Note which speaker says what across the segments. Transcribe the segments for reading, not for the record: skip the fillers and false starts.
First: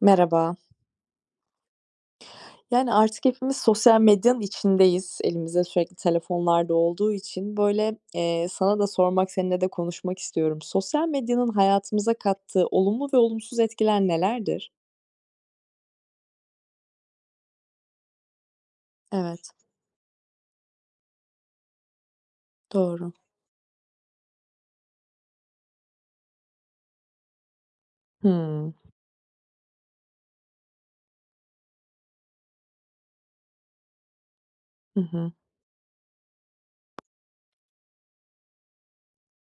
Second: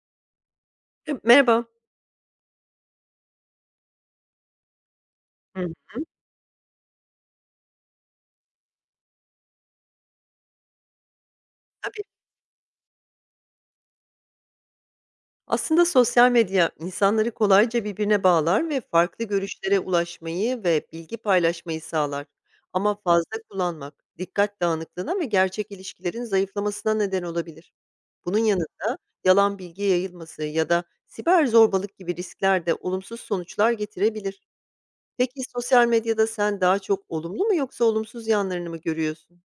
Speaker 1: Merhaba.
Speaker 2: Merhaba.
Speaker 1: Yani artık hepimiz sosyal medyanın içindeyiz. Elimizde
Speaker 2: Hıı.
Speaker 1: sürekli telefonlar da olduğu için sana da sormak, seninle de konuşmak istiyorum. Sosyal medyanın
Speaker 2: Tabii.
Speaker 1: hayatımıza kattığı olumlu ve olumsuz etkiler nelerdir?
Speaker 2: Aslında sosyal medya insanları kolayca birbirine bağlar ve farklı
Speaker 1: Evet,
Speaker 2: görüşlere ulaşmayı ve bilgi paylaşmayı sağlar. Ama
Speaker 1: doğru.
Speaker 2: fazla kullanmak dikkat dağınıklığına ve gerçek ilişkilerin zayıflamasına neden olabilir. Bunun
Speaker 1: Hımm.
Speaker 2: yanında yalan bilgi yayılması ya da siber zorbalık gibi riskler de olumsuz sonuçlar getirebilir.
Speaker 1: Hı hı.
Speaker 2: Peki, sosyal medyada sen daha çok olumlu mu yoksa olumsuz yanlarını mı görüyorsun?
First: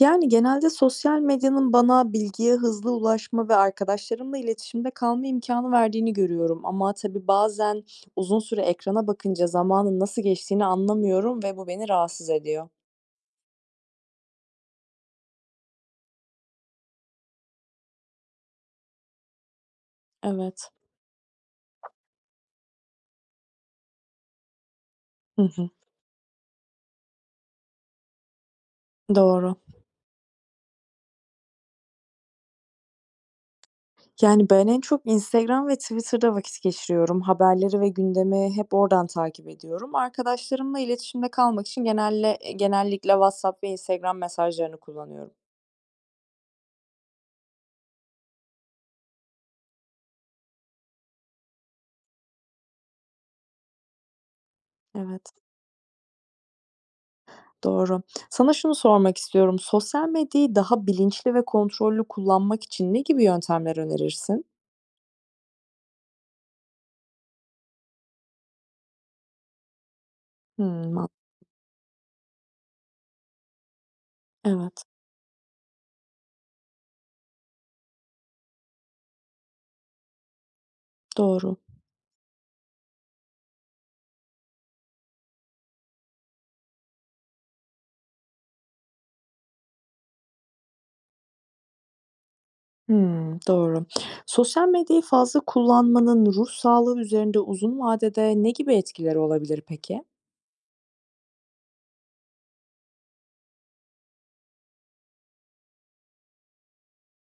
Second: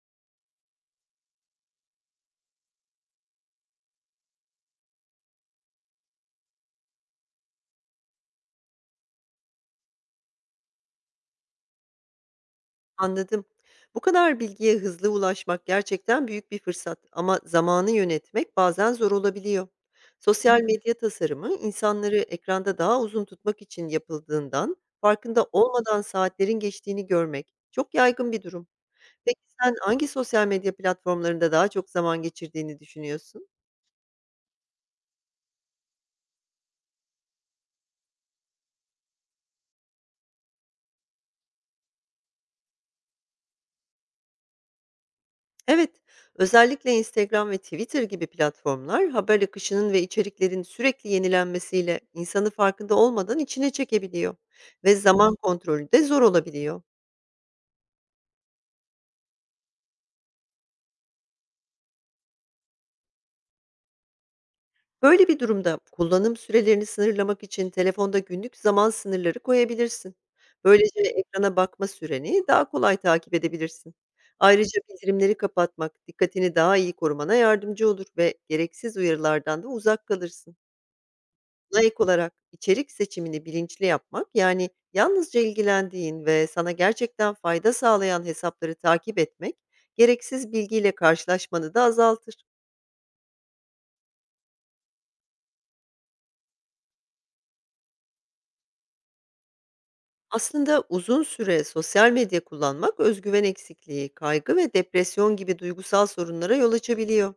Speaker 1: Yani genelde sosyal medyanın bana bilgiye hızlı ulaşma ve arkadaşlarımla iletişimde kalma imkanı verdiğini görüyorum ama tabii bazen uzun süre ekrana bakınca zamanın nasıl geçtiğini anlamıyorum ve bu beni rahatsız ediyor.
Speaker 2: Anladım. Bu kadar bilgiye hızlı ulaşmak gerçekten büyük bir fırsat ama zamanı yönetmek bazen zor olabiliyor. Sosyal
Speaker 1: Evet.
Speaker 2: medya tasarımı insanları ekranda daha uzun tutmak için yapıldığından
Speaker 1: Hı
Speaker 2: farkında
Speaker 1: hı.
Speaker 2: olmadan saatlerin geçtiğini görmek çok yaygın bir durum. Peki
Speaker 1: Doğru.
Speaker 2: sen hangi sosyal medya platformlarında daha çok zaman geçirdiğini düşünüyorsun?
Speaker 1: Yani, ben en çok Instagram ve Twitter'da vakit geçiriyorum. Haberleri ve gündemi hep oradan takip ediyorum. Arkadaşlarımla iletişimde kalmak için genellikle WhatsApp ve Instagram mesajlarını kullanıyorum.
Speaker 2: Evet, özellikle Instagram ve Twitter gibi platformlar haber akışının ve içeriklerin sürekli yenilenmesiyle insanı farkında olmadan içine çekebiliyor ve zaman
Speaker 1: Evet,
Speaker 2: Kontrolü de zor olabiliyor.
Speaker 1: doğru. Sana şunu sormak istiyorum. Sosyal medyayı daha bilinçli ve kontrollü kullanmak için ne gibi yöntemler önerirsin?
Speaker 2: Böyle bir durumda kullanım sürelerini sınırlamak için telefonda günlük zaman sınırları koyabilirsin.
Speaker 1: Hımm,
Speaker 2: Böylece
Speaker 1: man.
Speaker 2: ekrana bakma süreni daha kolay takip edebilirsin. Ayrıca
Speaker 1: Evet,
Speaker 2: bildirimleri kapatmak dikkatini daha iyi korumana yardımcı olur ve gereksiz uyarılardan da uzak kalırsın.
Speaker 1: doğru.
Speaker 2: Buna ek olarak içerik seçimini bilinçli yapmak, yani yalnızca ilgilendiğin ve sana gerçekten fayda sağlayan hesapları takip etmek, gereksiz bilgiyle karşılaşmanı da azaltır.
Speaker 1: Hımm, doğru. Sosyal medyayı fazla kullanmanın ruh sağlığı üzerinde uzun vadede ne gibi etkileri olabilir peki?
Speaker 2: Aslında uzun süre sosyal medya kullanmak özgüven eksikliği, kaygı ve depresyon gibi duygusal sorunlara yol açabiliyor.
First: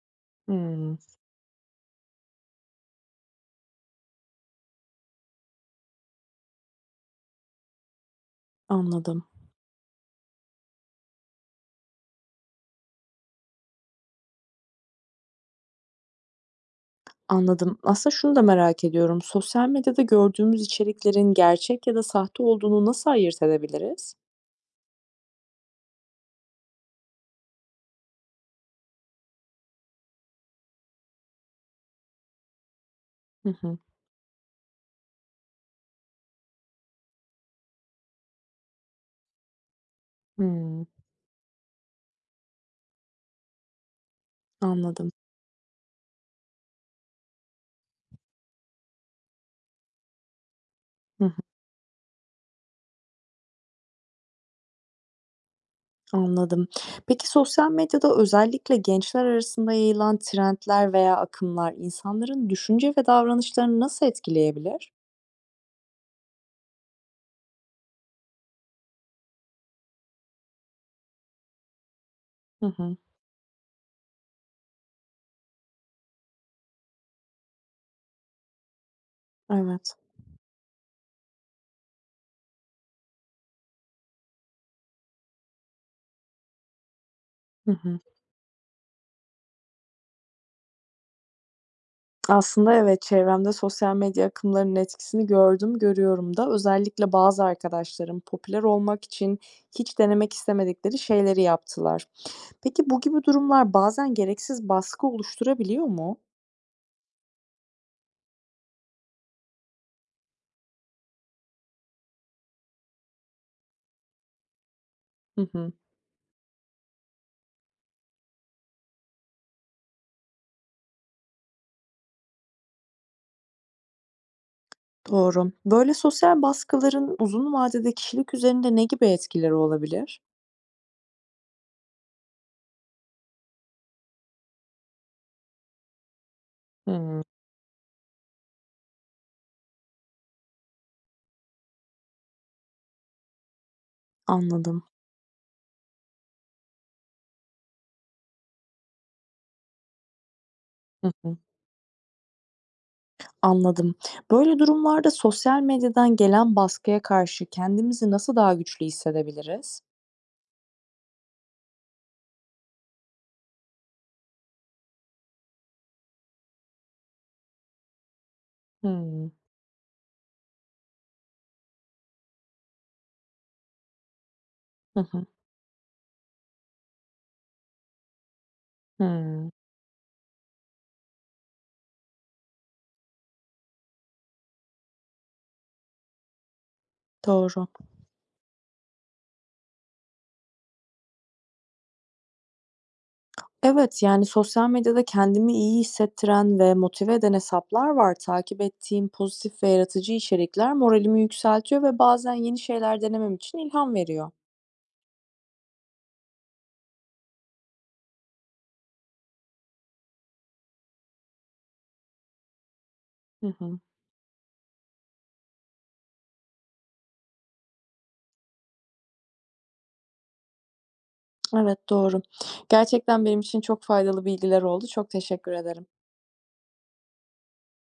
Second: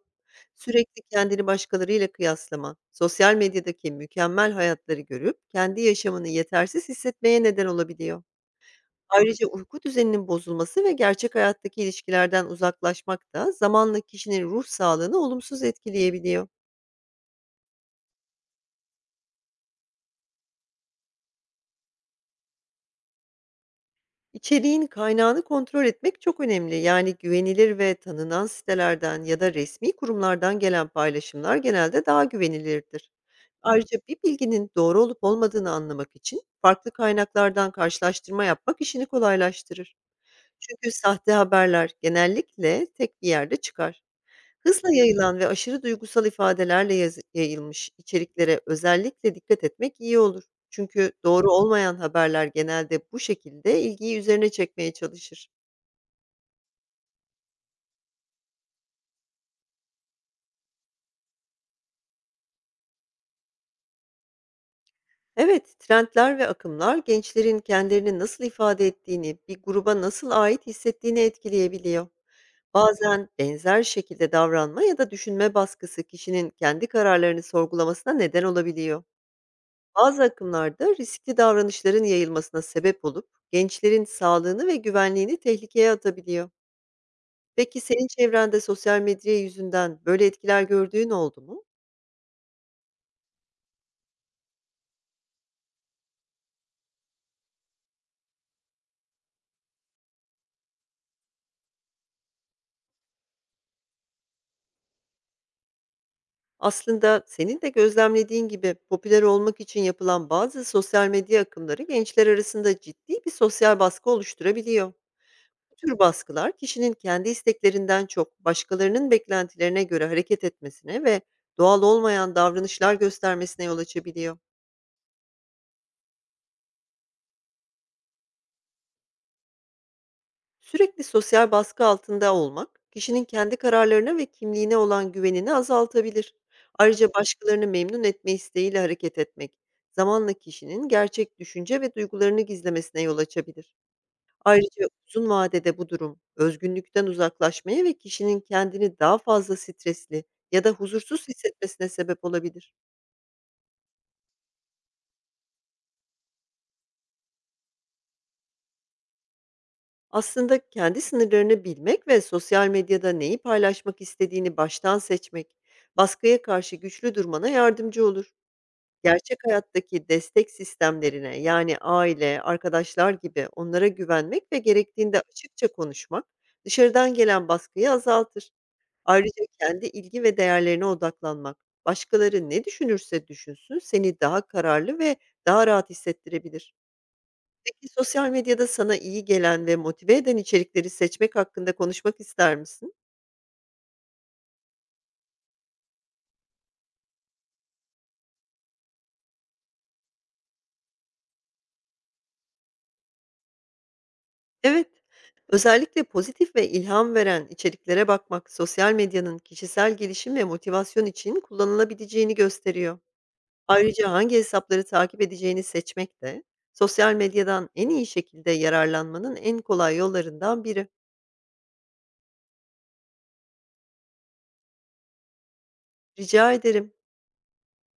Speaker 1: Hımm.
Speaker 2: Sürekli kendini başkalarıyla kıyaslama, sosyal medyadaki mükemmel hayatları görüp kendi yaşamını yetersiz hissetmeye neden olabiliyor.
Speaker 1: Anladım,
Speaker 2: Ayrıca uyku düzeninin bozulması ve gerçek hayattaki ilişkilerden uzaklaşmak da zamanla kişinin ruh sağlığını olumsuz etkileyebiliyor.
Speaker 1: anladım. Aslında şunu da merak ediyorum. Sosyal medyada gördüğümüz içeriklerin gerçek ya da sahte olduğunu nasıl ayırt edebiliriz?
Speaker 2: İçeriğin kaynağını kontrol etmek çok önemli. Yani güvenilir ve tanınan sitelerden ya da resmi kurumlardan gelen paylaşımlar genelde daha güvenilirdir.
Speaker 1: Hı hı.
Speaker 2: Ayrıca bir bilginin doğru olup olmadığını anlamak için farklı kaynaklardan karşılaştırma yapmak işini kolaylaştırır.
Speaker 1: Hımm.
Speaker 2: Çünkü sahte haberler genellikle tek bir yerde çıkar. Hızla
Speaker 1: Anladım.
Speaker 2: yayılan ve aşırı duygusal ifadelerle yazı yayılmış içeriklere özellikle dikkat etmek iyi olur. Çünkü
Speaker 1: Hı hı.
Speaker 2: doğru olmayan haberler genelde bu şekilde ilgiyi üzerine çekmeye çalışır.
Speaker 1: Anladım. Peki sosyal medyada özellikle gençler arasında yayılan trendler veya akımlar insanların düşünce ve davranışlarını nasıl etkileyebilir?
Speaker 2: Evet, trendler ve akımlar gençlerin kendilerini nasıl ifade ettiğini, bir gruba nasıl ait hissettiğini etkileyebiliyor.
Speaker 1: Hı hı.
Speaker 2: Bazen benzer şekilde davranma ya da düşünme baskısı kişinin kendi kararlarını sorgulamasına neden olabiliyor.
Speaker 1: Evet.
Speaker 2: Bazı akımlarda riskli davranışların yayılmasına sebep olup gençlerin sağlığını ve güvenliğini tehlikeye atabiliyor.
Speaker 1: Hı
Speaker 2: Peki
Speaker 1: hı.
Speaker 2: senin çevrende sosyal medya yüzünden böyle etkiler gördüğün oldu mu?
Speaker 1: Aslında evet, çevremde sosyal medya akımlarının etkisini gördüm, görüyorum da. Özellikle bazı arkadaşlarım popüler olmak için hiç denemek istemedikleri şeyleri yaptılar. Peki bu gibi durumlar bazen gereksiz baskı oluşturabiliyor mu?
Speaker 2: Aslında senin de gözlemlediğin gibi popüler olmak için yapılan bazı sosyal medya akımları gençler arasında ciddi bir sosyal baskı oluşturabiliyor.
Speaker 1: Hı hı,
Speaker 2: Bu tür baskılar kişinin kendi isteklerinden çok başkalarının beklentilerine göre hareket etmesine ve doğal olmayan davranışlar göstermesine yol açabiliyor.
Speaker 1: doğru. Böyle sosyal baskıların uzun vadede kişilik üzerinde ne gibi etkileri olabilir?
Speaker 2: Sürekli sosyal baskı altında olmak, kişinin kendi kararlarına ve kimliğine olan güvenini azaltabilir. Ayrıca
Speaker 1: Hımm,
Speaker 2: başkalarını memnun etme isteğiyle hareket etmek, zamanla kişinin gerçek düşünce ve duygularını gizlemesine yol açabilir.
Speaker 1: anladım.
Speaker 2: Ayrıca uzun vadede bu durum, özgünlükten uzaklaşmaya ve kişinin kendini daha fazla stresli ya da
Speaker 1: Hı
Speaker 2: huzursuz
Speaker 1: hı,
Speaker 2: hissetmesine sebep olabilir.
Speaker 1: anladım. Böyle durumlarda sosyal medyadan gelen baskıya karşı kendimizi nasıl daha güçlü hissedebiliriz?
Speaker 2: Aslında kendi sınırlarını bilmek ve sosyal medyada neyi paylaşmak istediğini baştan seçmek, baskıya karşı güçlü durmana yardımcı olur.
Speaker 1: Hımm.
Speaker 2: Gerçek hayattaki destek sistemlerine yani aile, arkadaşlar gibi onlara güvenmek ve
Speaker 1: Hı
Speaker 2: gerektiğinde
Speaker 1: hı.
Speaker 2: açıkça konuşmak dışarıdan gelen baskıyı azaltır. Ayrıca
Speaker 1: Hımm,
Speaker 2: kendi ilgi ve değerlerine odaklanmak, başkaları ne düşünürse düşünsün seni daha kararlı ve daha rahat hissettirebilir.
Speaker 1: doğru.
Speaker 2: Peki, sosyal medyada sana iyi gelen ve motive eden içerikleri seçmek hakkında konuşmak ister misin?
Speaker 1: Evet, yani, sosyal medyada kendimi iyi hissettiren ve motive eden hesaplar var. Takip ettiğim pozitif ve yaratıcı içerikler moralimi yükseltiyor ve bazen yeni şeyler denemem için ilham veriyor.
Speaker 2: Evet. Özellikle pozitif ve ilham veren içeriklere bakmak, sosyal medyanın kişisel gelişim ve motivasyon için kullanılabileceğini gösteriyor.
Speaker 1: Hı hı.
Speaker 2: Ayrıca hangi hesapları takip edeceğini seçmek de sosyal medyadan en iyi şekilde yararlanmanın en kolay yollarından biri.
Speaker 1: Evet, doğru. Gerçekten benim için çok faydalı bilgiler oldu. Çok teşekkür ederim.
Speaker 2: Rica ederim.